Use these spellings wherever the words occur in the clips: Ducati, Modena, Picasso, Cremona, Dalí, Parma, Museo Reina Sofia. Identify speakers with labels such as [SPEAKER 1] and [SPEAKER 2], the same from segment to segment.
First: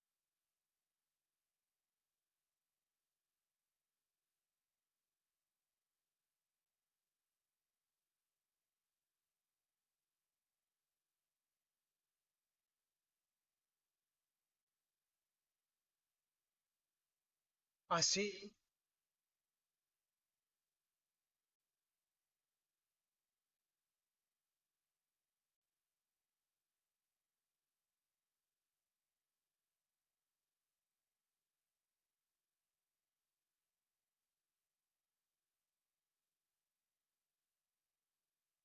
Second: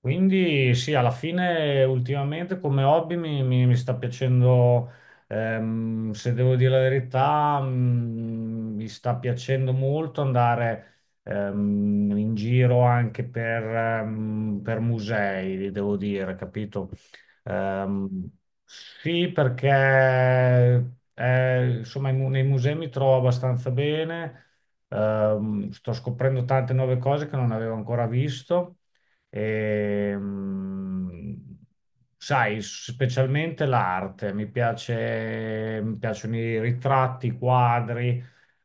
[SPEAKER 1] Quindi sì, alla fine ultimamente come hobby mi sta piacendo, se devo dire la verità, mi sta piacendo molto andare in giro anche per, per musei, devo dire, capito?
[SPEAKER 2] Ah
[SPEAKER 1] Ehm,
[SPEAKER 2] sì?
[SPEAKER 1] sì, perché insomma nei musei mi trovo abbastanza bene. Sto scoprendo tante nuove cose che non avevo ancora visto. Ehm, Sai, specialmente l'arte, mi piace, mi piacciono i ritratti, i quadri,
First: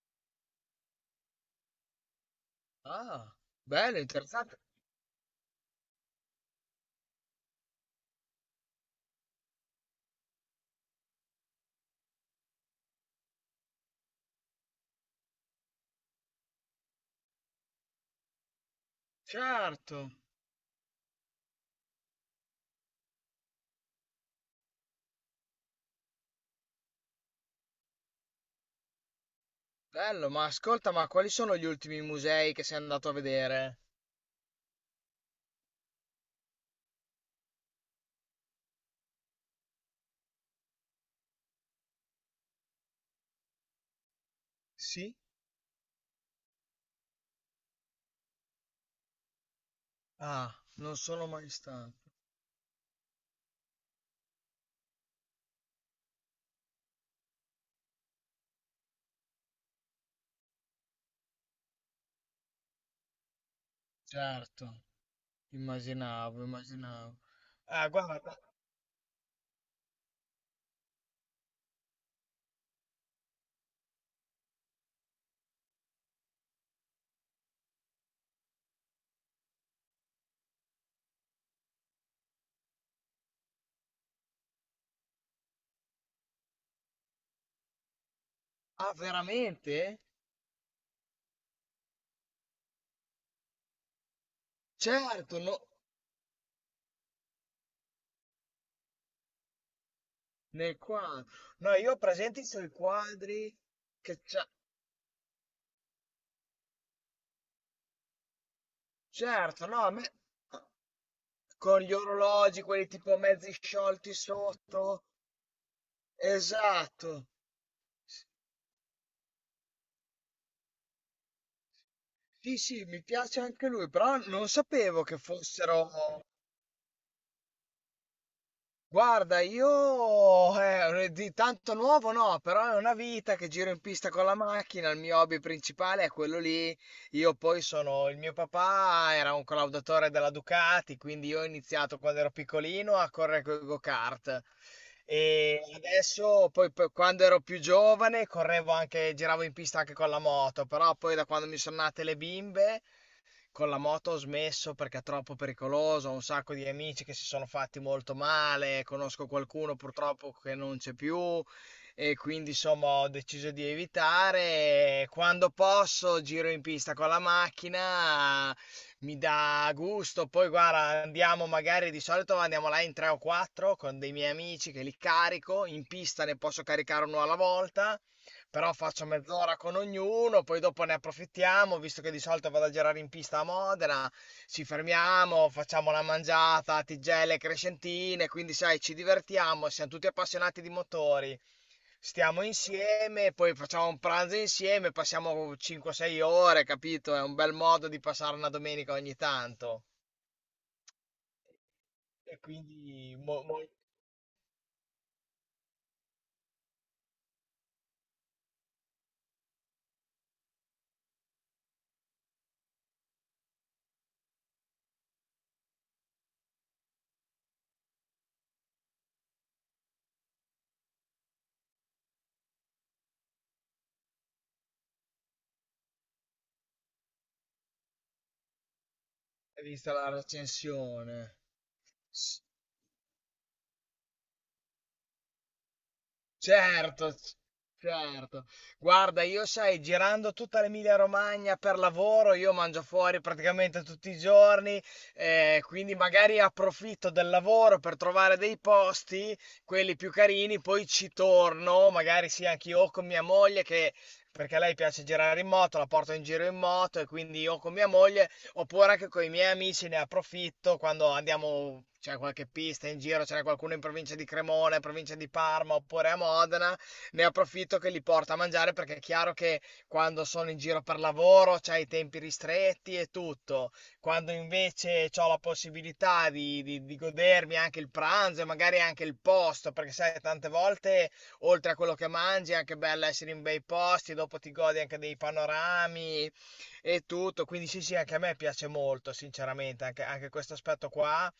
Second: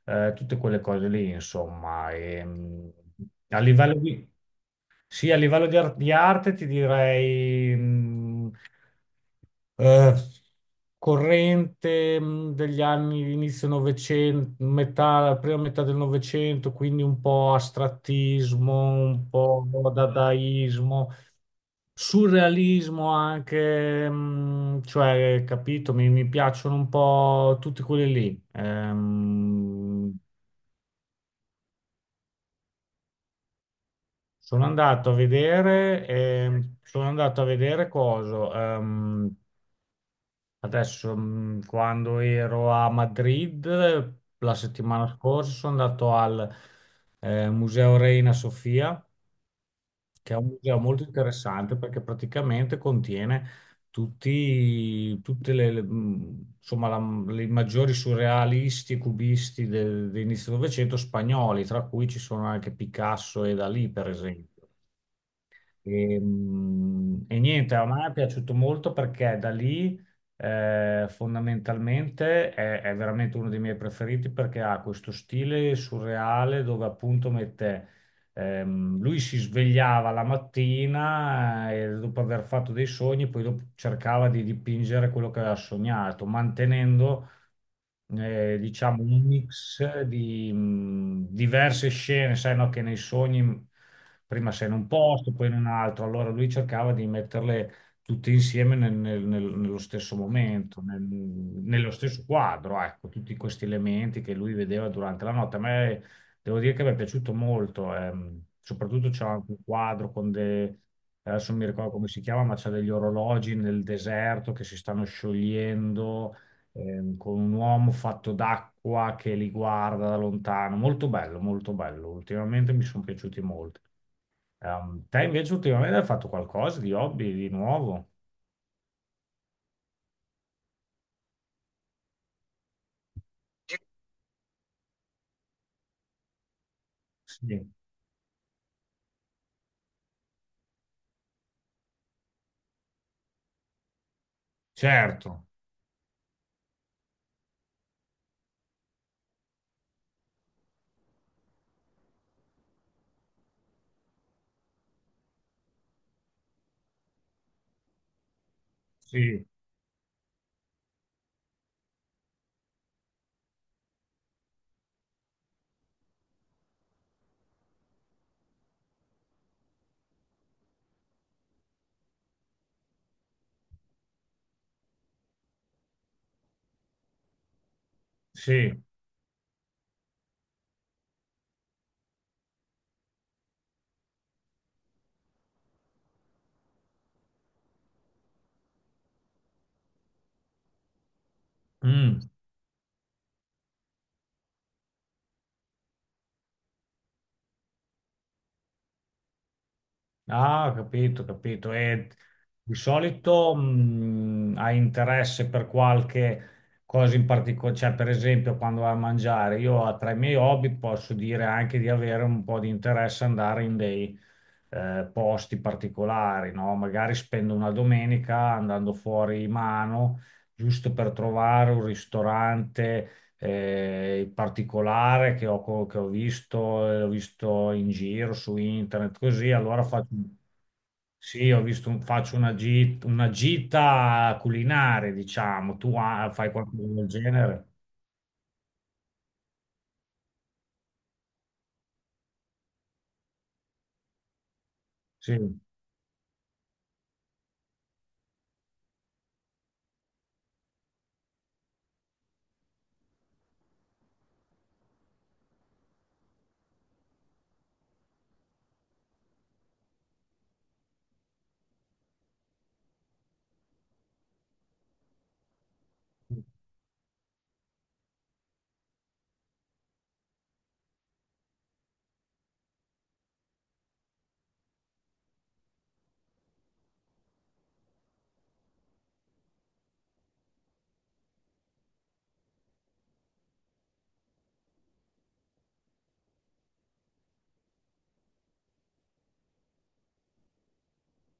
[SPEAKER 1] tutte quelle cose lì, insomma.
[SPEAKER 2] Ah,
[SPEAKER 1] A livello
[SPEAKER 2] bello,
[SPEAKER 1] di,
[SPEAKER 2] interessante.
[SPEAKER 1] sì, a livello di, di arte ti direi... eh, corrente degli anni inizio Novecento, metà, la prima metà del Novecento, quindi un po' astrattismo, un po'
[SPEAKER 2] Certo,
[SPEAKER 1] dadaismo, surrealismo anche, cioè, capito, mi piacciono un po' tutti quelli lì.
[SPEAKER 2] bello, ma ascolta, ma quali sono gli ultimi musei che sei andato a vedere?
[SPEAKER 1] Sono andato a vedere coso. Quando ero a Madrid la settimana
[SPEAKER 2] Sì?
[SPEAKER 1] scorsa, sono andato al Museo Reina Sofia, che è un
[SPEAKER 2] Ah,
[SPEAKER 1] museo
[SPEAKER 2] non
[SPEAKER 1] molto
[SPEAKER 2] sono mai
[SPEAKER 1] interessante
[SPEAKER 2] stato.
[SPEAKER 1] perché praticamente contiene tutte le, insomma, le maggiori surrealisti e cubisti dell'inizio del Novecento spagnoli, tra cui ci sono anche Picasso e Dalì, per
[SPEAKER 2] Certo,
[SPEAKER 1] esempio.
[SPEAKER 2] immaginavo, immaginavo.
[SPEAKER 1] E niente, a
[SPEAKER 2] Ah,
[SPEAKER 1] me è
[SPEAKER 2] guarda.
[SPEAKER 1] piaciuto molto perché da lì fondamentalmente è veramente uno dei miei preferiti perché ha questo stile surreale dove appunto mette, lui si svegliava la mattina e dopo aver fatto dei sogni, poi dopo cercava di dipingere quello che aveva sognato, mantenendo
[SPEAKER 2] Ah,
[SPEAKER 1] diciamo un
[SPEAKER 2] veramente?
[SPEAKER 1] mix di diverse scene, sai, no, che nei sogni prima sei in un posto,
[SPEAKER 2] Certo,
[SPEAKER 1] poi in
[SPEAKER 2] no,
[SPEAKER 1] un altro, allora lui cercava di metterle tutte insieme nello stesso
[SPEAKER 2] nel
[SPEAKER 1] momento,
[SPEAKER 2] quadro. No,
[SPEAKER 1] nello
[SPEAKER 2] io ho
[SPEAKER 1] stesso
[SPEAKER 2] presenti sui
[SPEAKER 1] quadro, ecco, tutti
[SPEAKER 2] quadri
[SPEAKER 1] questi elementi
[SPEAKER 2] che
[SPEAKER 1] che
[SPEAKER 2] c'ha...
[SPEAKER 1] lui vedeva durante la notte. A me devo dire che mi è piaciuto molto, soprattutto c'è anche un
[SPEAKER 2] Certo, no, a me...
[SPEAKER 1] quadro con dei... Adesso non mi
[SPEAKER 2] Con
[SPEAKER 1] ricordo
[SPEAKER 2] gli
[SPEAKER 1] come si chiama, ma
[SPEAKER 2] orologi,
[SPEAKER 1] c'è
[SPEAKER 2] quelli
[SPEAKER 1] degli
[SPEAKER 2] tipo mezzi
[SPEAKER 1] orologi nel
[SPEAKER 2] sciolti
[SPEAKER 1] deserto che si stanno
[SPEAKER 2] sotto.
[SPEAKER 1] sciogliendo,
[SPEAKER 2] Esatto.
[SPEAKER 1] con un uomo fatto d'acqua che li guarda da lontano. Molto bello, molto bello.
[SPEAKER 2] Sì,
[SPEAKER 1] Ultimamente mi
[SPEAKER 2] sì,
[SPEAKER 1] sono
[SPEAKER 2] mi
[SPEAKER 1] piaciuti
[SPEAKER 2] piace anche
[SPEAKER 1] molto.
[SPEAKER 2] lui, però non sapevo che
[SPEAKER 1] Te invece ultimamente hai
[SPEAKER 2] fossero.
[SPEAKER 1] fatto qualcosa di hobby, di nuovo?
[SPEAKER 2] Guarda, io di tanto nuovo no, però è una vita che giro in pista con la macchina, il mio hobby principale è quello lì. Io poi
[SPEAKER 1] Sì,
[SPEAKER 2] sono, il mio papà era un collaudatore della Ducati, quindi io ho iniziato quando ero piccolino a correre con i go-kart.
[SPEAKER 1] certo,
[SPEAKER 2] E adesso, poi, quando ero più giovane, correvo anche, giravo in pista anche con la moto, però poi da quando mi sono nate le bimbe con la moto ho smesso perché è troppo pericoloso, ho un sacco di amici che si sono fatti molto male, conosco
[SPEAKER 1] sì,
[SPEAKER 2] qualcuno purtroppo che non c'è più e quindi insomma ho deciso di evitare. Quando posso giro in pista con la macchina, mi dà gusto. Poi guarda, andiamo magari di solito andiamo là in tre o quattro con dei miei amici che li carico, in pista ne posso caricare uno alla volta
[SPEAKER 1] sì.
[SPEAKER 2] però faccio mezz'ora con ognuno, poi dopo ne approfittiamo, visto che di solito vado a girare in pista a Modena, ci fermiamo, facciamo la mangiata, tigelle, crescentine, quindi sai, ci divertiamo, siamo tutti appassionati di motori,
[SPEAKER 1] Mm.
[SPEAKER 2] stiamo insieme, poi facciamo un pranzo insieme, passiamo 5-6 ore, capito? È un bel modo di passare una domenica ogni tanto.
[SPEAKER 1] Ah, ho capito, ho capito. E
[SPEAKER 2] E
[SPEAKER 1] di
[SPEAKER 2] quindi,
[SPEAKER 1] solito hai interesse per qualche cosa in particolare, cioè per esempio quando vai a mangiare, io tra i miei hobby posso dire anche di avere un po' di interesse ad andare in dei posti particolari, no? Magari spendo una domenica andando fuori mano, giusto per trovare un ristorante in particolare che ho visto in giro su internet, così
[SPEAKER 2] hai
[SPEAKER 1] allora
[SPEAKER 2] visto
[SPEAKER 1] faccio,
[SPEAKER 2] la recensione?
[SPEAKER 1] sì, ho visto faccio una, una gita culinaria, diciamo, tu ah, fai qualcosa del
[SPEAKER 2] Certo, c-
[SPEAKER 1] genere?
[SPEAKER 2] certo. Guarda, io sai, girando tutta l'Emilia Romagna per lavoro, io mangio fuori praticamente tutti i giorni,
[SPEAKER 1] Sì.
[SPEAKER 2] quindi magari approfitto del lavoro per trovare dei posti, quelli più carini, poi ci torno, magari sì, anche io o con mia moglie che... Perché a lei piace girare in moto, la porto in giro in moto e quindi io con mia moglie. Oppure anche con i miei amici ne approfitto quando andiamo, c'è qualche pista in giro, c'è qualcuno in provincia di Cremona, in provincia di Parma oppure a Modena, ne approfitto che li porto a mangiare perché è chiaro che quando sono in giro per lavoro c'hai i tempi ristretti e tutto. Quando invece ho la possibilità di, di godermi anche il pranzo e magari anche il posto, perché sai, tante volte oltre a quello che mangi è anche bello essere in bei posti, dopo ti godi anche dei panorami e tutto. Quindi sì, sì, anche a me piace molto, sinceramente, anche, anche questo aspetto qua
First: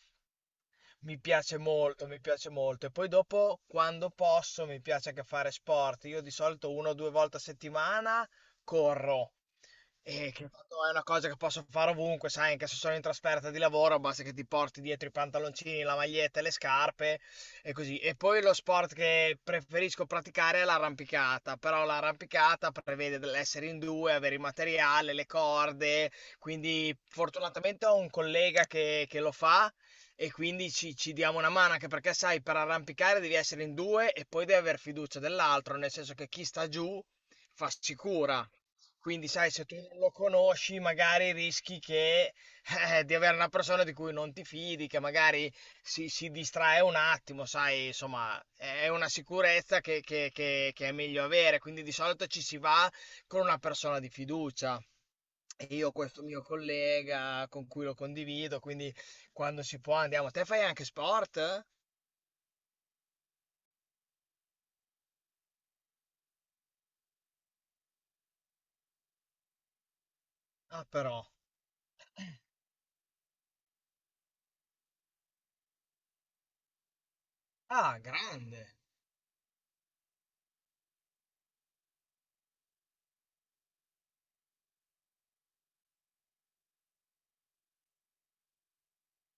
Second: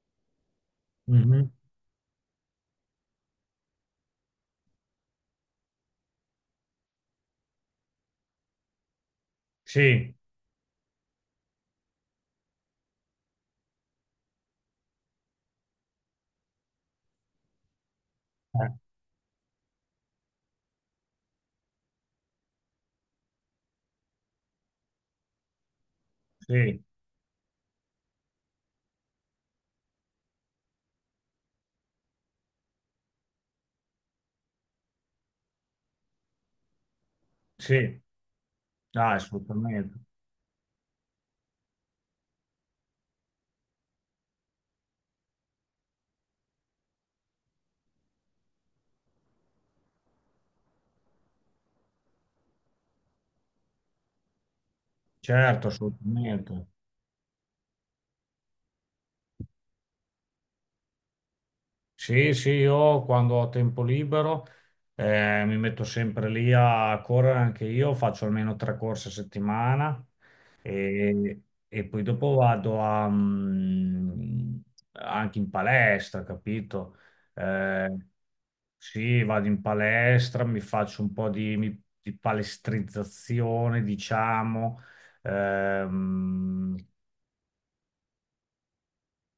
[SPEAKER 2] mi
[SPEAKER 1] Mhm.
[SPEAKER 2] piace molto, mi piace molto. E poi dopo, quando posso, mi piace anche fare sport. Io di solito una o due volte a settimana corro.
[SPEAKER 1] Sì,
[SPEAKER 2] E che tanto è una cosa che posso fare ovunque, sai, anche se sono in trasferta di lavoro, basta che ti porti dietro i pantaloncini, la maglietta e le scarpe e così. E poi lo sport che preferisco praticare è l'arrampicata, però l'arrampicata prevede dell'essere in due, avere il materiale, le corde,
[SPEAKER 1] sì,
[SPEAKER 2] quindi fortunatamente ho un collega che, lo fa e quindi ci diamo una mano, anche perché sai, per arrampicare devi essere in due e poi devi aver fiducia dell'altro, nel senso che chi sta giù fa
[SPEAKER 1] sì.
[SPEAKER 2] sicura.
[SPEAKER 1] Ah,
[SPEAKER 2] Quindi, sai, se tu
[SPEAKER 1] assolutamente,
[SPEAKER 2] non lo conosci, magari rischi che, di avere una persona di cui non ti fidi, che magari si distrae un attimo, sai, insomma, è una sicurezza che, che è meglio avere. Quindi di solito ci si va con una persona di fiducia. E
[SPEAKER 1] certo,
[SPEAKER 2] io ho questo mio
[SPEAKER 1] assolutamente.
[SPEAKER 2] collega con cui lo condivido, quindi quando si può andiamo. Te fai anche sport?
[SPEAKER 1] Sì, sì, io quando ho tempo libero mi metto sempre lì a correre anche io, faccio almeno tre corse a settimana
[SPEAKER 2] Ah, però.
[SPEAKER 1] e, e poi dopo vado a, anche in palestra, capito? Eh,
[SPEAKER 2] Ah, grande.
[SPEAKER 1] sì, vado in palestra, mi faccio un po' di palestrizzazione, diciamo, ehm,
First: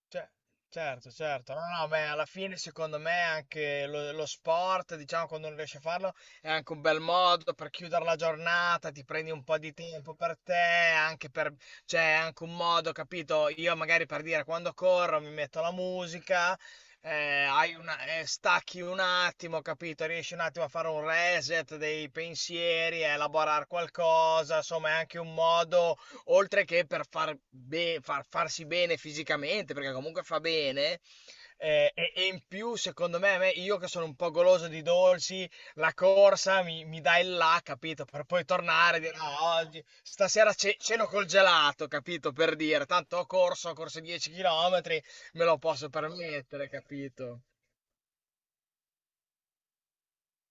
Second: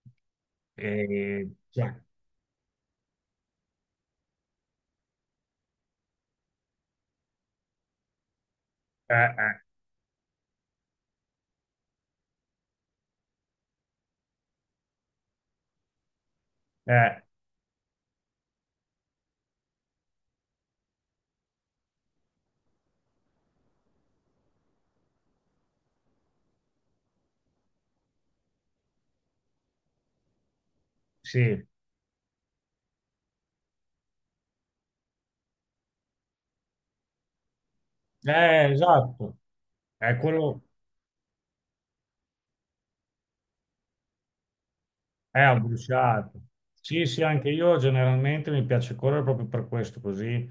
[SPEAKER 2] Ce- Certo, certo, no, no,
[SPEAKER 1] cioè,
[SPEAKER 2] beh, alla fine secondo me anche lo sport, diciamo, quando non riesci a farlo, è anche un bel modo per chiudere la giornata, ti
[SPEAKER 1] eh,
[SPEAKER 2] prendi un
[SPEAKER 1] eh,
[SPEAKER 2] po' di tempo per te, anche per, cioè, è anche un modo, capito? Io magari per dire, quando corro mi metto la musica,
[SPEAKER 1] eh,
[SPEAKER 2] stacchi un attimo, capito? Riesci un attimo a fare un reset dei pensieri, a elaborare qualcosa, insomma, è anche un modo oltre che per farsi bene fisicamente, perché comunque fa bene.
[SPEAKER 1] sì.
[SPEAKER 2] E in più, secondo me, io che sono un po' goloso di dolci, la corsa mi dà il là, capito? Per poi tornare e dire,
[SPEAKER 1] Esatto,
[SPEAKER 2] "Ah, oggi,
[SPEAKER 1] è
[SPEAKER 2] stasera
[SPEAKER 1] quello,
[SPEAKER 2] ceno col gelato, capito? Per dire, tanto ho corso 10 km,
[SPEAKER 1] è
[SPEAKER 2] me lo posso
[SPEAKER 1] abbruciato.
[SPEAKER 2] permettere,
[SPEAKER 1] Sì, sì,
[SPEAKER 2] capito?
[SPEAKER 1] anche io generalmente mi piace correre proprio per questo, così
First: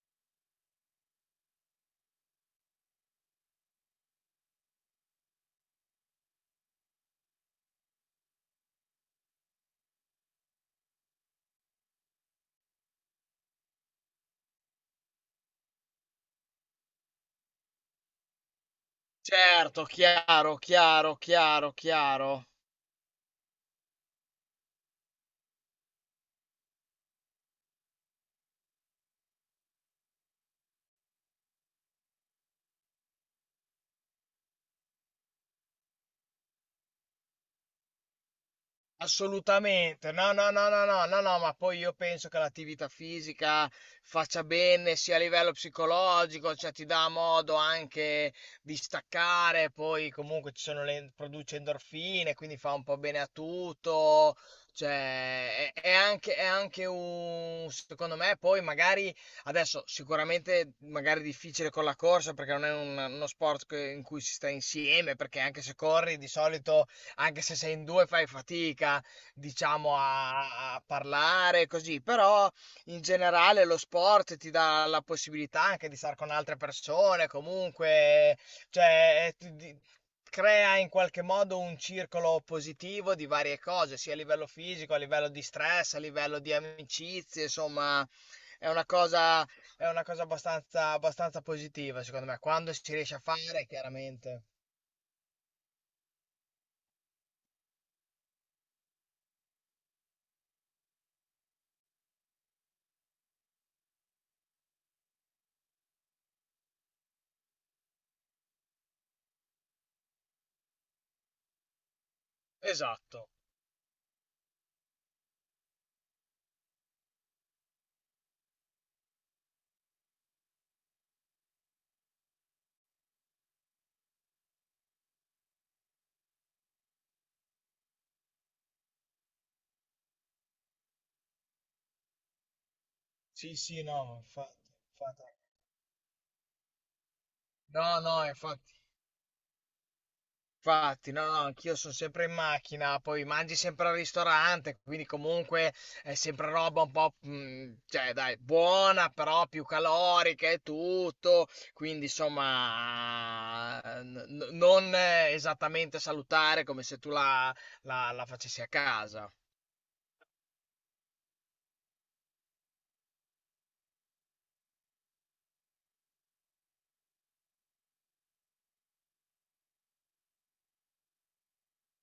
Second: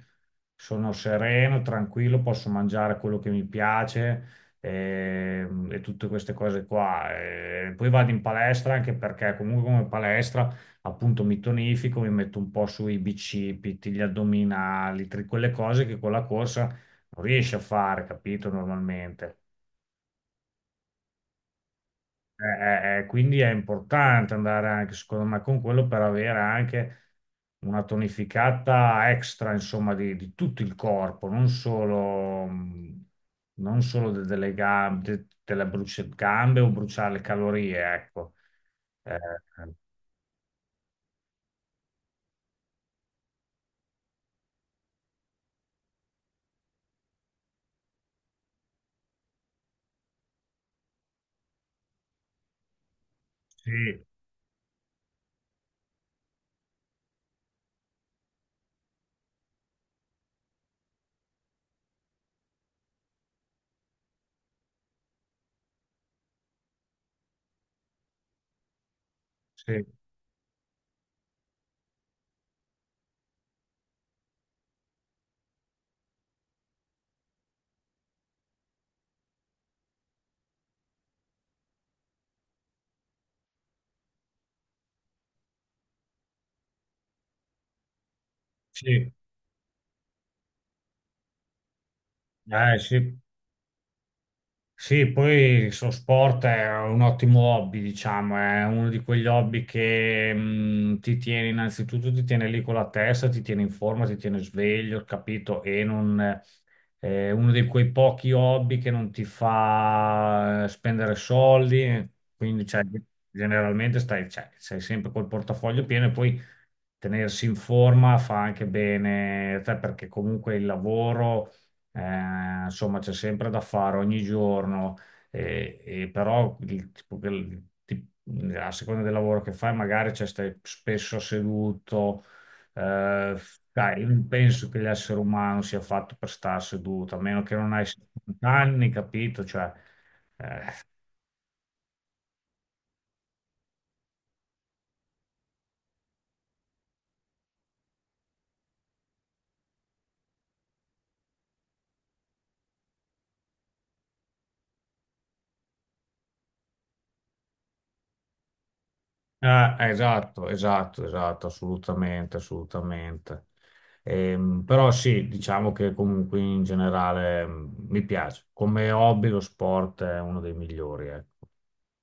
[SPEAKER 1] sono sereno, tranquillo, posso mangiare quello che mi piace e, tutte queste cose qua. E poi vado in palestra anche perché comunque come palestra appunto mi tonifico, mi metto un po' sui bicipiti, gli addominali, quelle cose che con la corsa non riesci a fare, capito, normalmente.
[SPEAKER 2] Certo, chiaro, chiaro, chiaro,
[SPEAKER 1] Eh,
[SPEAKER 2] chiaro.
[SPEAKER 1] quindi è importante andare anche, secondo me, con quello per avere anche una tonificata extra, insomma, di tutto il corpo, non solo, non solo delle gambe, gambe o bruciare le calorie, ecco. Eh, eh,
[SPEAKER 2] Assolutamente, no, no, no, no, no, no, no, ma poi io penso che l'attività fisica faccia bene sia a livello psicologico, cioè ti dà modo anche di staccare, poi comunque ci sono le, produce endorfine, quindi fa un po' bene a
[SPEAKER 1] sì,
[SPEAKER 2] tutto, cioè è anche un, secondo me, poi magari adesso sicuramente magari difficile con la corsa perché non è uno sport in cui si sta insieme, perché anche se corri di solito anche se sei in due fai fatica,
[SPEAKER 1] sì,
[SPEAKER 2] diciamo, a parlare così, però in generale lo sport ti dà la possibilità anche di stare con altre persone, comunque, cioè, crea in qualche modo un circolo positivo di varie cose, sia a livello fisico, a livello di stress, a livello di amicizie, insomma, è una
[SPEAKER 1] sì,
[SPEAKER 2] cosa, è una cosa abbastanza, abbastanza positiva, secondo me, quando si riesce
[SPEAKER 1] sì.
[SPEAKER 2] a fare, chiaramente.
[SPEAKER 1] Sì, poi il suo sport è un ottimo hobby, diciamo, è uno di quegli hobby che ti tiene innanzitutto, ti tiene lì con la testa, ti tiene in forma, ti tiene sveglio, capito? E non, è uno di quei pochi hobby che non ti fa spendere soldi, quindi cioè,
[SPEAKER 2] Esatto.
[SPEAKER 1] generalmente stai, cioè, sei sempre col portafoglio pieno e poi tenersi in forma fa anche bene a te perché comunque il lavoro insomma, c'è sempre da fare ogni giorno, e però il tipo che- il ti- a seconda del lavoro che fai, magari cioè, stai spesso seduto. Eh,
[SPEAKER 2] Sì, sì,
[SPEAKER 1] Dai, io
[SPEAKER 2] no,
[SPEAKER 1] non
[SPEAKER 2] infatti,
[SPEAKER 1] penso che l'essere
[SPEAKER 2] infatti.
[SPEAKER 1] umano sia fatto per stare seduto, a meno che non hai
[SPEAKER 2] No, no,
[SPEAKER 1] 70
[SPEAKER 2] infatti,
[SPEAKER 1] anni, capito? Cioè, eh,
[SPEAKER 2] infatti, no, no, anch'io sono sempre in macchina, poi mangi sempre al ristorante, quindi comunque è sempre roba un po', mm, cioè dai, buona, però più calorica e tutto, quindi insomma, non esattamente salutare come se tu la, la facessi a casa.
[SPEAKER 1] ah, esatto, esatto, esatto, assolutamente, assolutamente. Però sì, diciamo che comunque in generale mi piace. Come hobby lo sport è uno dei migliori, ecco.